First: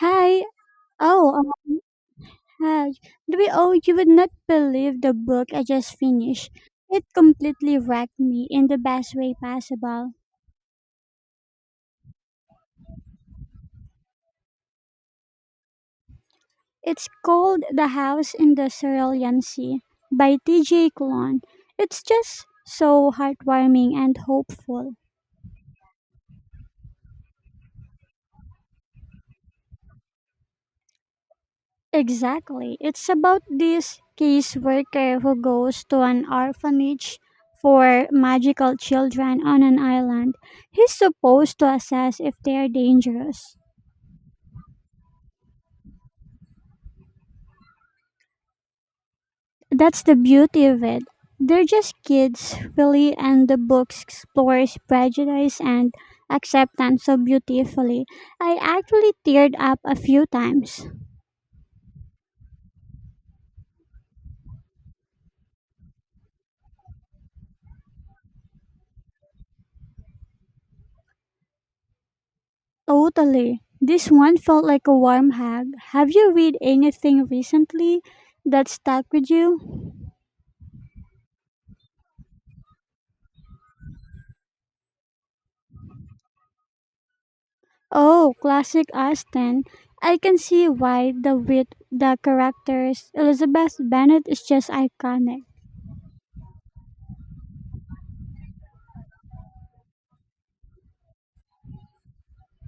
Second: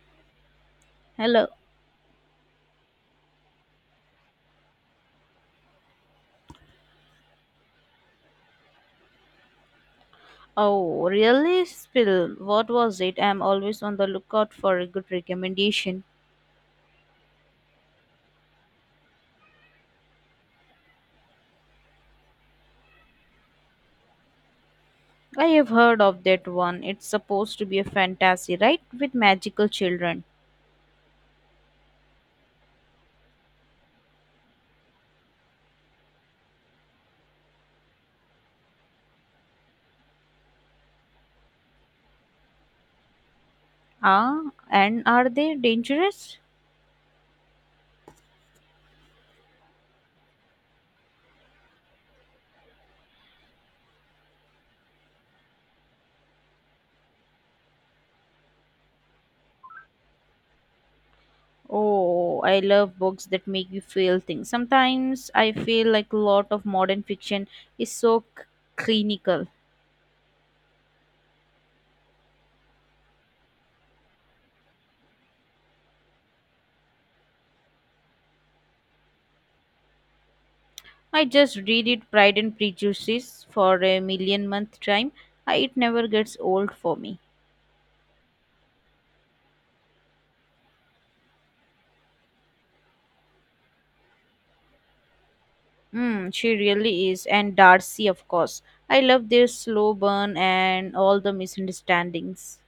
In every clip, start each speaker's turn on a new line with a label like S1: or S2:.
S1: Hi. Oh,
S2: Hello.
S1: uh, hi. Oh, you would not believe the book I just finished. It completely wrecked me in the best way possible.
S2: Oh, really? Spill. What was it? I'm always on the lookout for a good recommendation.
S1: It's called The House in the Cerulean Sea by T.J. Klon. It's just so heartwarming and hopeful.
S2: I have heard of that one. It's supposed to be a fantasy, right? With magical children.
S1: Exactly. It's about this caseworker who goes to an orphanage for magical children on an island. He's supposed to assess if they are dangerous.
S2: Ah, and are they dangerous?
S1: That's the beauty of it. They're just kids, really, and the book explores prejudice and acceptance so beautifully. I actually teared up a few times.
S2: Oh, I love books that make you feel things. Sometimes I feel like a lot of modern fiction is clinical.
S1: Totally. This one felt like a warm hug. Have you read anything recently that stuck with you?
S2: I just read it Pride and Prejudice for a million month time. It never gets old for me.
S1: Oh, classic Austen. I can see why the wit, the characters, Elizabeth Bennet is just iconic.
S2: Mm, she really is. And Darcy, of course. I love their slow burn and all the misunderstandings.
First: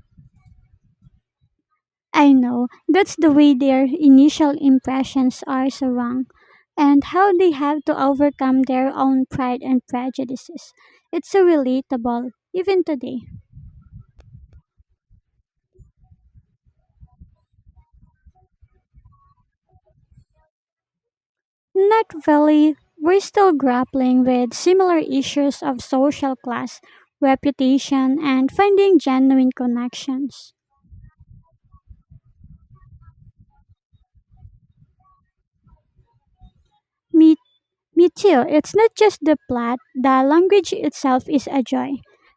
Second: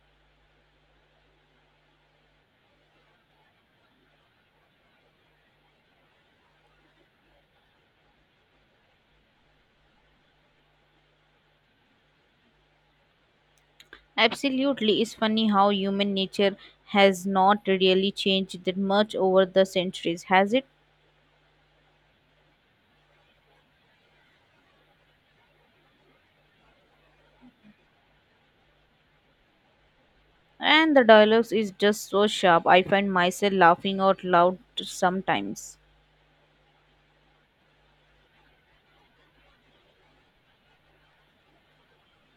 S1: I know. That's the way their initial impressions are so wrong, and how they have to overcome their own pride and prejudices. It's so relatable, even today.
S2: Absolutely. It's funny how human nature has not really changed that much over the centuries, has it?
S1: Not really. We're still grappling with similar issues of social class, reputation, and finding genuine connections.
S2: And the dialogues is just so sharp. I find myself laughing out loud sometimes.
S1: Me Me too. It's not just the plot, the language itself is a joy.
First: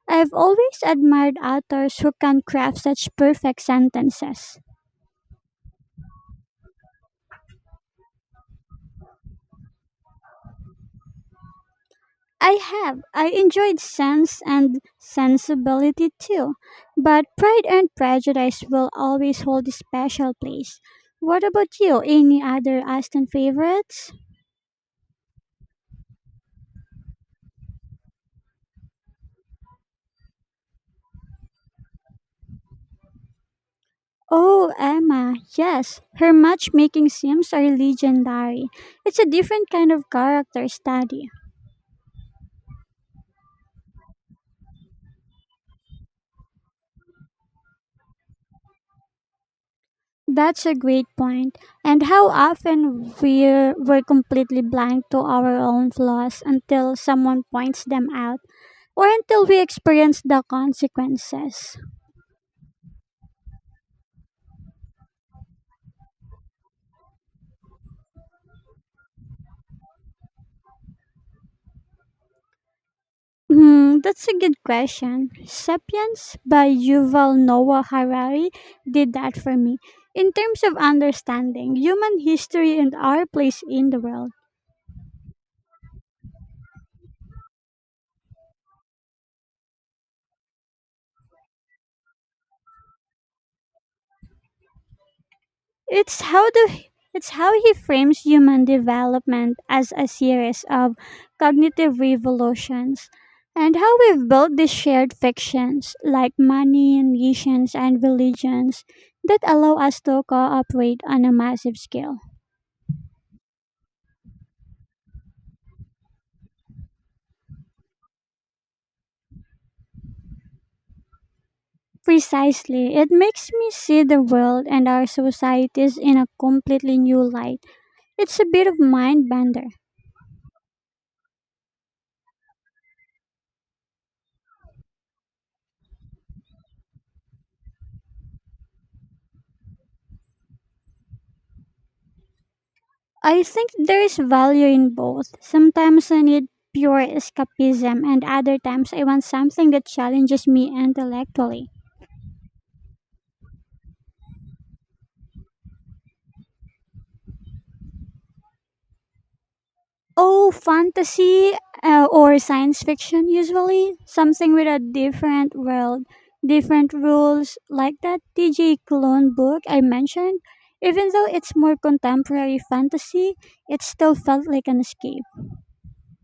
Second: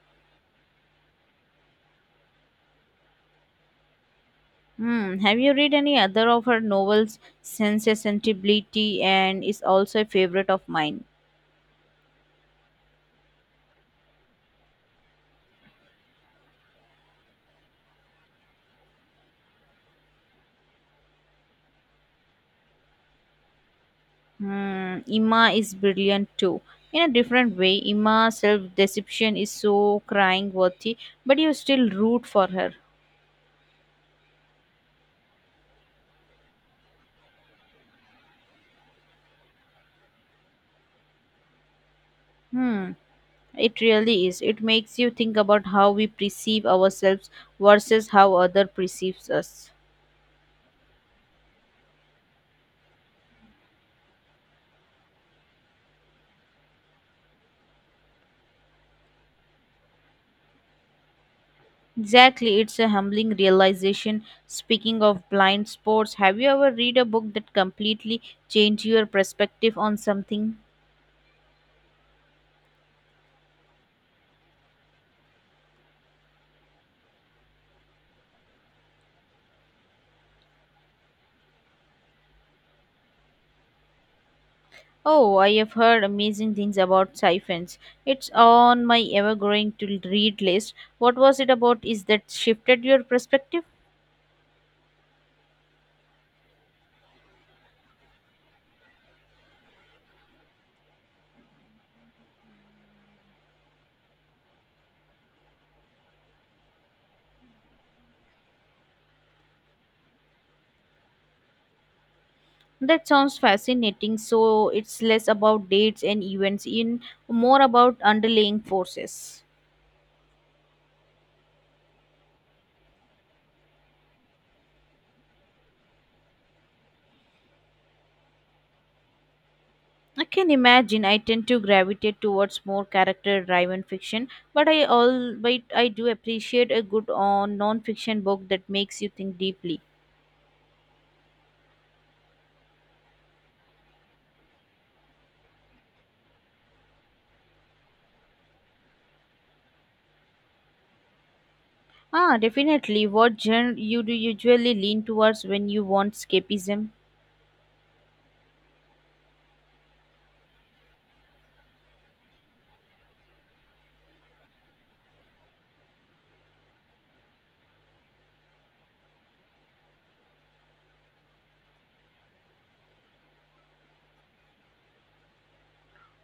S1: I've always admired authors who can craft such perfect sentences.
S2: Hmm. Have you read any other of her novels? Sense and Sensibility and is also a favorite of mine.
S1: I have. I enjoyed Sense and Sensibility too, but Pride and Prejudice will always hold a special place. What about you? Any other Aston favorites?
S2: Ima is brilliant too. In a different way, Ima's self deception is so crying worthy, but you still root for her.
S1: Oh, Emma, yes. Her matchmaking sims are legendary. It's a different kind of character study.
S2: Hmm, it really is. It makes you think about how we perceive ourselves versus how other perceives us.
S1: That's a great point. And how often we're completely blind to our own flaws until someone points them out or until we experience the consequences.
S2: Exactly, it's a humbling realization. Speaking of blind spots, have you ever read a book that completely changed your perspective on something?
S1: That's a good question. Sapiens by Yuval Noah Harari did that for me. In terms of understanding human history and our place in the world,
S2: Oh, I have heard amazing things about siphons. It's on my ever growing to read list. What was it about? Is that shifted your perspective?
S1: It's how the it's how he frames human development as a series of cognitive revolutions and how we've built these shared fictions like money, nations, and religions that allow us to cooperate on a massive scale.
S2: That sounds fascinating. So it's less about dates and events in more about underlying forces.
S1: Precisely, it makes me see the world and our societies in a completely new light. It's a bit of mind bender.
S2: I can imagine I tend to gravitate towards more character driven fiction, but I all but I do appreciate a good on non fiction book that makes you think deeply.
S1: I think there is value in both. Sometimes I need pure escapism, and other times I want something that challenges me intellectually.
S2: Ah, definitely. What genre you do usually lean towards when you want escapism?
S1: Oh, fantasy or science fiction, usually. Something with a different world, different rules, like that TJ Clone book I mentioned. Even though it's more contemporary fantasy, it still felt like an escape.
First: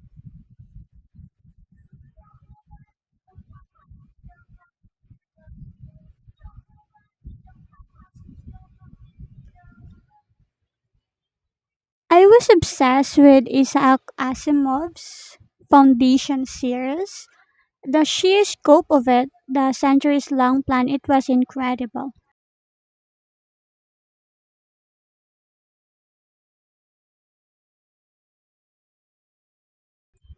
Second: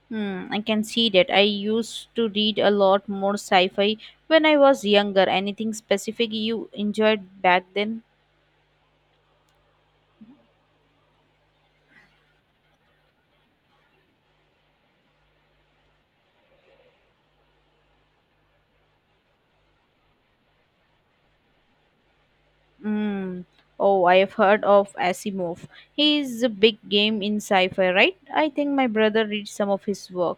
S2: I can see that. I used to read a lot more sci-fi when I was younger. Anything specific you enjoyed back then?
S1: I was obsessed with Isaac Asimov's Foundation series. The sheer scope of it, the centuries long plan, it was incredible.
S2: Hmm. Oh, I have heard of Asimov. He is a big game in sci-fi, right? I think my brother reads some of his work.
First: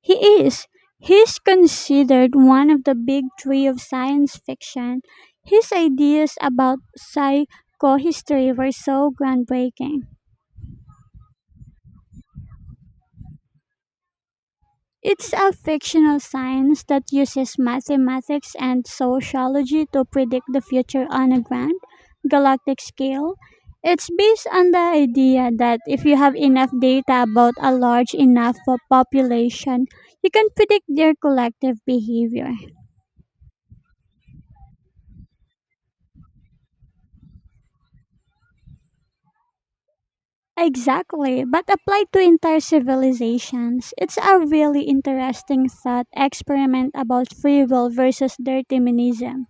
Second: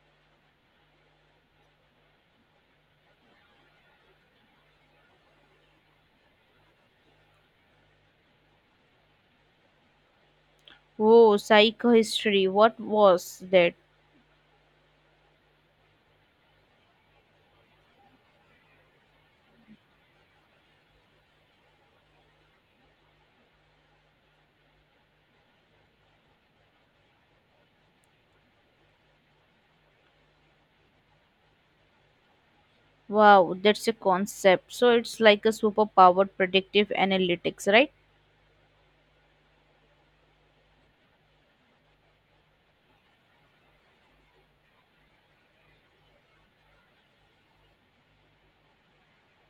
S1: He is. He's considered one of the big three of science fiction. His ideas about psychohistory were so groundbreaking.
S2: Oh, psychohistory. What was that?
S1: It's a fictional science that uses mathematics and sociology to predict the future on a grand galactic scale. It's based on the idea that if you have enough data about a large enough population, you can predict their collective behavior.
S2: Wow, that's a concept. So it's like a superpowered predictive analytics, right?
S1: Exactly, but applied to entire civilizations. It's a really interesting thought experiment about free will versus determinism.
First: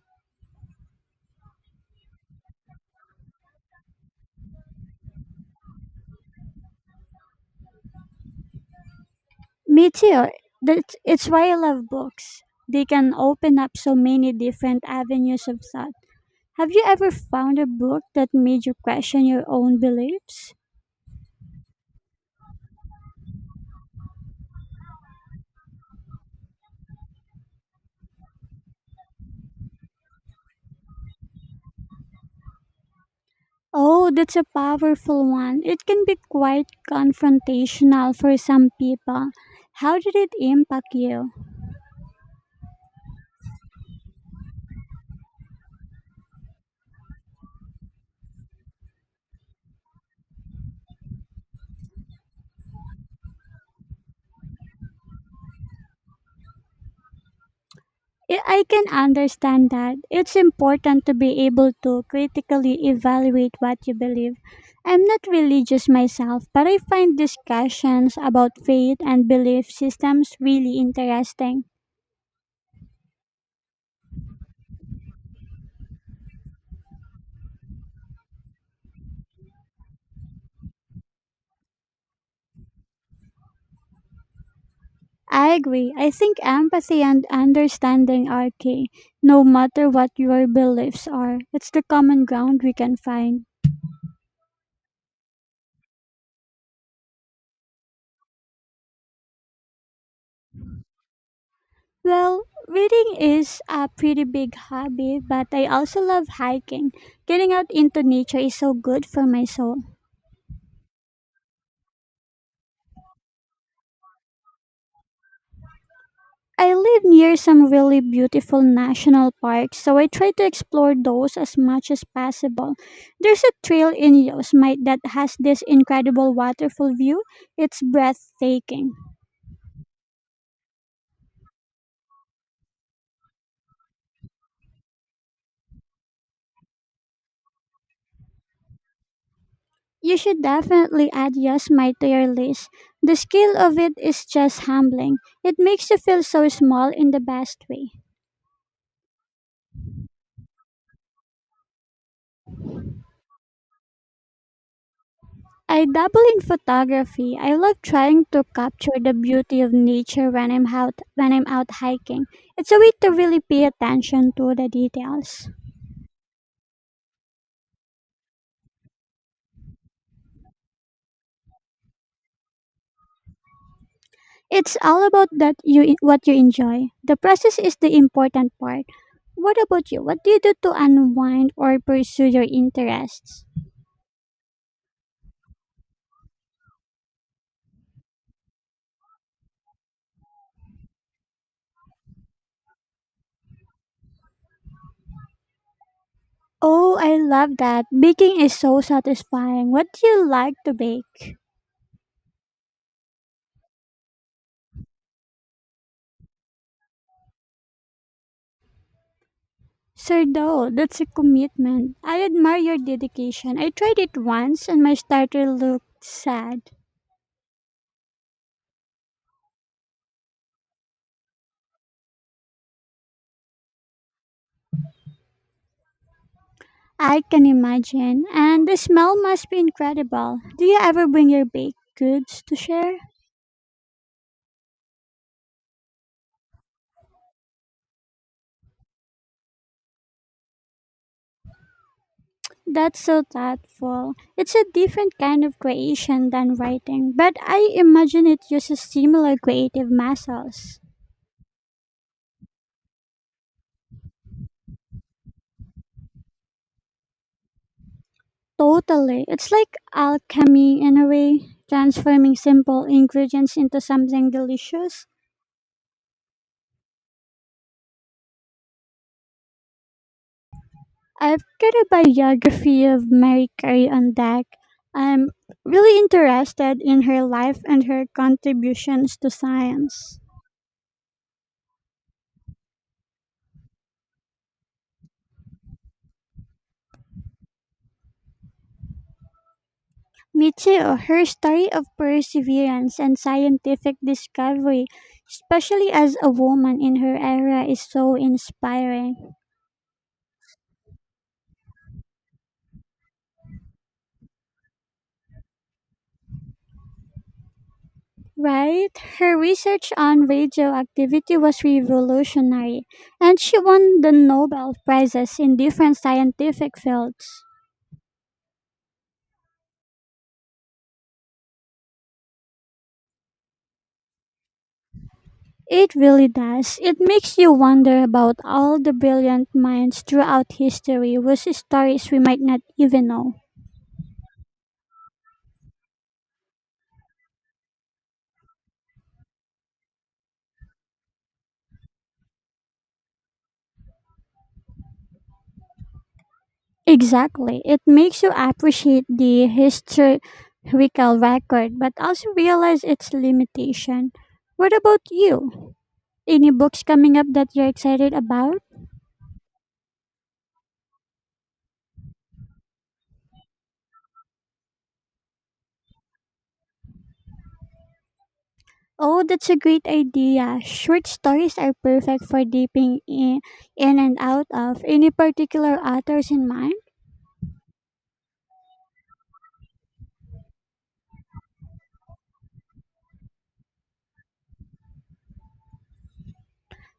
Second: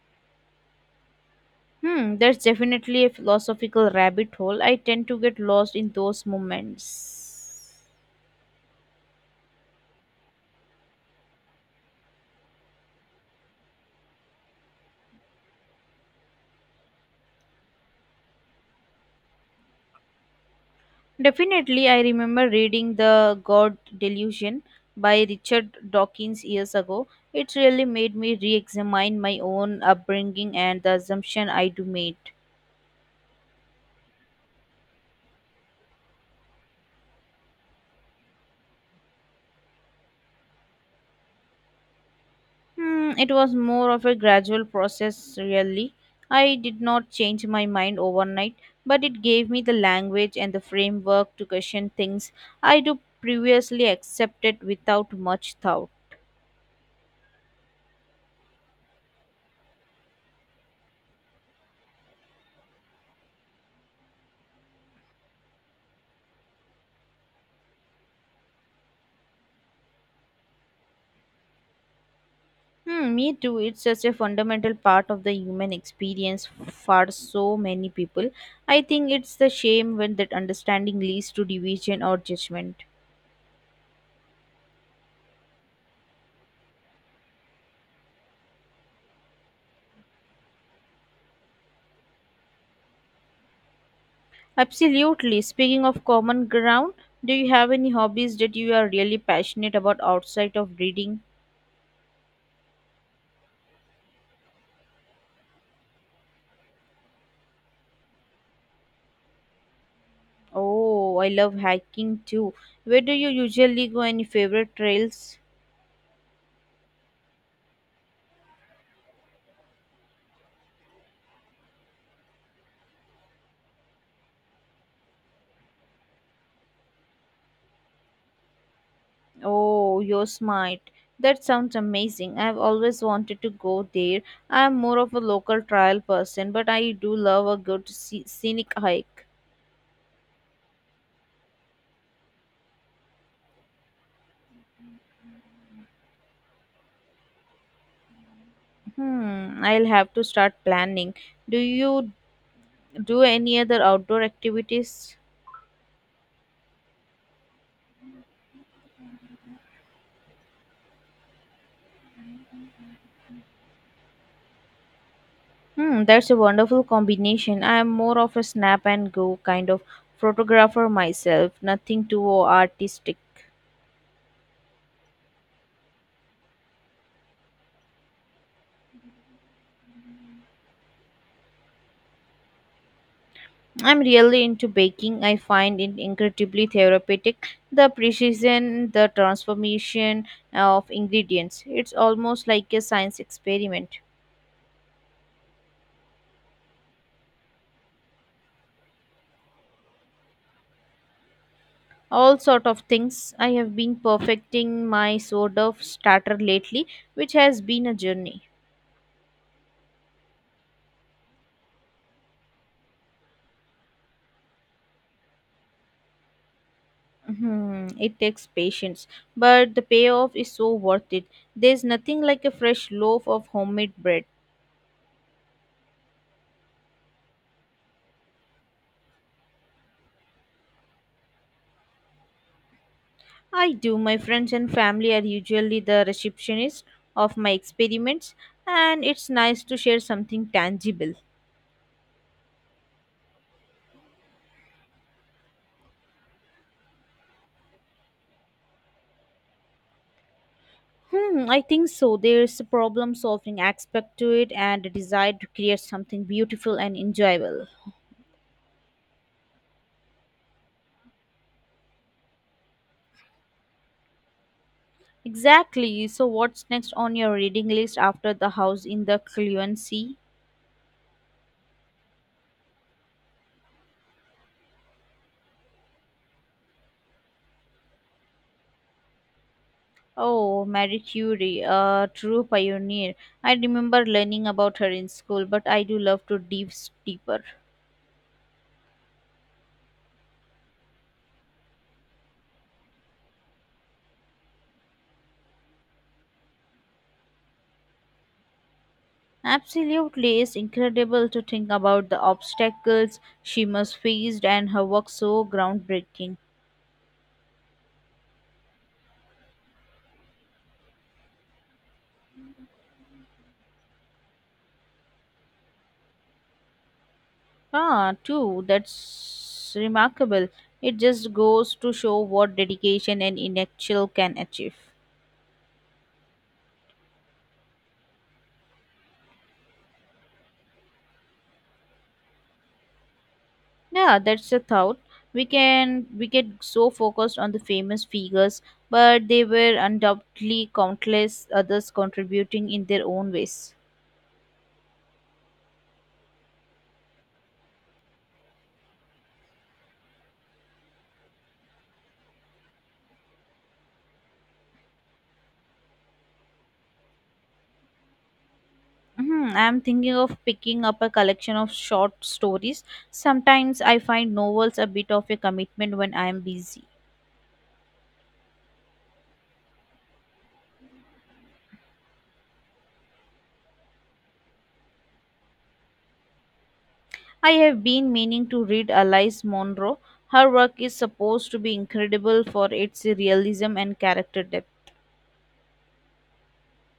S2: That's definitely a philosophical rabbit hole. I tend to get lost in those moments.
S1: Me too. It's why I love books. They can open up so many different avenues of thought. Have you ever found a book that made you question your own beliefs?
S2: Definitely, I remember reading The God Delusion by Richard Dawkins years ago. It really made me re examine my own upbringing and the assumption I do made.
S1: Oh, that's a powerful one. It can be quite confrontational for some people. How did it impact you?
S2: It was more of a gradual process, really. I did not change my mind overnight, but it gave me the language and the framework to question things I do previously accepted without much thought.
S1: I can understand that. It's important to be able to critically evaluate what you believe. I'm not religious myself, but I find discussions about faith and belief systems really interesting.
S2: Me too. It's such a fundamental part of the human experience for so many people. I think it's the shame when that understanding leads to division or judgment.
S1: I agree. I think empathy and understanding are key, no matter what your beliefs are. It's the common ground we can find.
S2: Absolutely. Speaking of common ground, do you have any hobbies that you are really passionate about outside of reading?
S1: Well, reading is a pretty big hobby, but I also love hiking. Getting out into nature is so good for my soul.
S2: Oh, I love hiking too. Where do you usually go? Any favorite trails?
S1: I live near some really beautiful national parks, so I try to explore those as much as possible. There's a trail in Yosemite that has this incredible waterfall view. It's breathtaking.
S2: Oh, Yosemite. That sounds amazing. I've always wanted to go there. I'm more of a local trail person, but I do love a good scenic hike.
S1: You should definitely add Yosemite to your list. The scale of it is just humbling. It makes you feel so small in the best way.
S2: I'll have to start planning. Do you do any other outdoor activities?
S1: I dabble in photography. I love trying to capture the beauty of nature when I'm out hiking. It's a way to really pay attention to the details.
S2: That's a wonderful combination. I am more of a snap and go kind of photographer myself, nothing too artistic.
S1: It's all about that you what you enjoy. The process is the important part. What about you? What do you do to unwind or pursue your interests?
S2: I'm really into baking. I find it incredibly therapeutic. The precision, the transformation of ingredients. It's almost like a science experiment.
S1: Oh, I love that. Baking is so satisfying. What do you like to bake?
S2: All sort of things. I have been perfecting my sort of starter lately, which has been a journey.
S1: Sir, though, that's a commitment. I admire your dedication. I tried it once and my starter looked sad.
S2: It takes patience, but the payoff is so worth it. There's nothing like a fresh loaf of homemade bread.
S1: I can imagine. And the smell must be incredible. Do you ever bring your baked goods to share?
S2: I do. My friends and family are usually the receptionists of my experiments, and it's nice to share something tangible.
S1: That's so thoughtful. It's a different kind of creation than writing, but I imagine it uses similar creative muscles.
S2: I think so. There's a problem solving aspect to it and a desire to create something beautiful and enjoyable.
S1: Totally. It's like alchemy in a way, transforming simple ingredients into something delicious.
S2: Exactly. So, what's next on your reading list after The House in the Fluency?
S1: After the biography of Mary Carey on Deck, I'm really interested in her life and her contributions to science.
S2: Oh, Marie Curie, a true pioneer. I remember learning about her in school, but I do love to dive deeper.
S1: Me too. Her story of perseverance and scientific discovery, especially as a woman in her era, is so inspiring.
S2: Absolutely, it's incredible to think about the obstacles she must faced and her work so groundbreaking.
S1: Right? Her research on radioactivity was revolutionary, and she won the Nobel Prizes in different scientific fields.
S2: Ah, too, that's remarkable. It just goes to show what dedication and intellectual can achieve.
S1: It really does. It makes you wonder about all the brilliant minds throughout history whose stories we might not even know.
S2: Yeah, that's the thought. We get so focused on the famous figures, but there were undoubtedly countless others contributing in their own ways.
S1: Exactly. It makes you appreciate the historical record but also realize its limitation. What about you? Any books coming up that you're excited about?
S2: Mhm, I'm thinking of picking up a collection of short stories. Sometimes I find novels a bit of a commitment when I am busy.
S1: Oh, that's a great idea. Short stories are perfect for dipping in and out of. Any particular authors in mind?
S2: I have been meaning to read Alice Munro. Her work is supposed to be incredible for its realism and character depth.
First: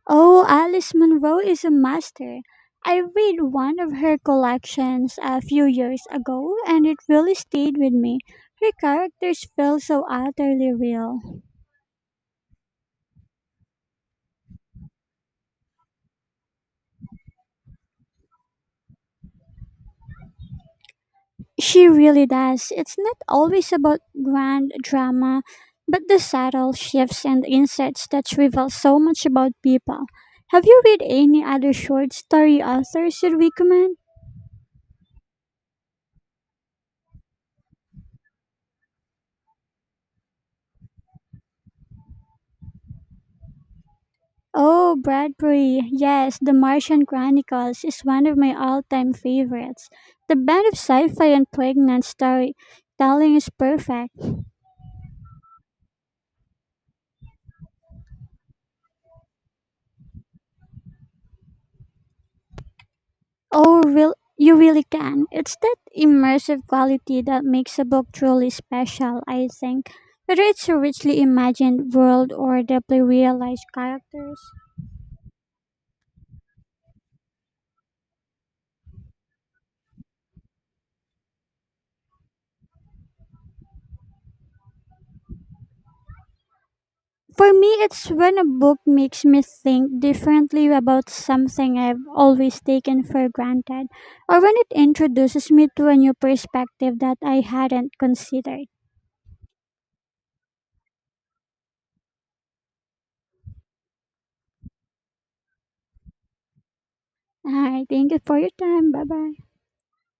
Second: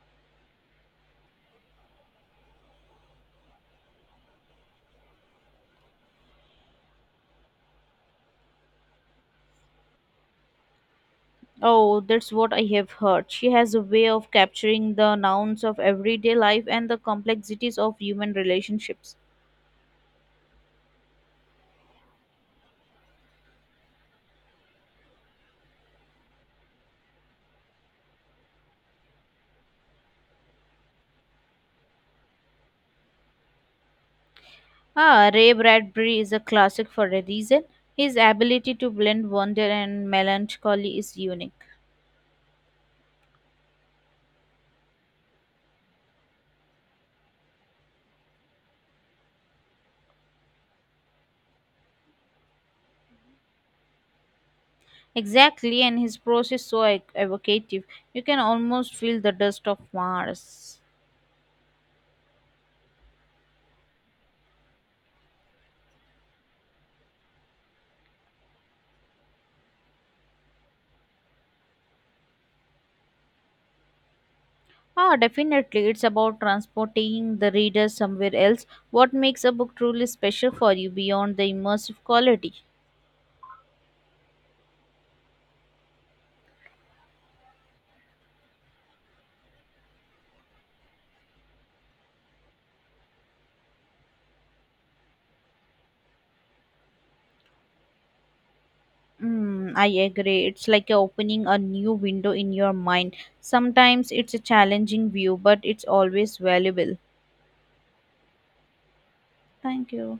S1: Oh, Alice Munro is a master. I read one of her collections a few years ago and it really stayed with me. Her characters feel so utterly real.
S2: Oh, that's what I have heard. She has a way of capturing the nouns of everyday life and the complexities of human relationships.
S1: She really does. It's not always about grand drama, but the subtle shifts and insights that reveal so much about people. Have you read any other short story authors you'd recommend?
S2: Ah, Ray Bradbury is a classic for a reason. His ability to blend wonder and melancholy is unique.
S1: Oh, Bradbury. Yes, The Martian Chronicles is one of my all-time favorites. The blend of sci-fi and poignant storytelling is perfect.
S2: Exactly, and his prose is so evocative. You can almost feel the dust of Mars.
S1: You really can. It's that immersive quality that makes a book truly special, I think. Whether it's a richly imagined world or deeply realized characters.
S2: Ah, definitely. It's about transporting the reader somewhere else. What makes a book truly special for you beyond the immersive quality?
S1: For me, it's when a book makes me think differently about something I've always taken for granted, or when it introduces me to a new perspective that I hadn't considered.
S2: Mm, I agree. It's like you're opening a new window in your mind. Sometimes it's a challenging view, but it's always valuable.
S1: All right, thank you for your time. Bye bye.
S2: Thank you.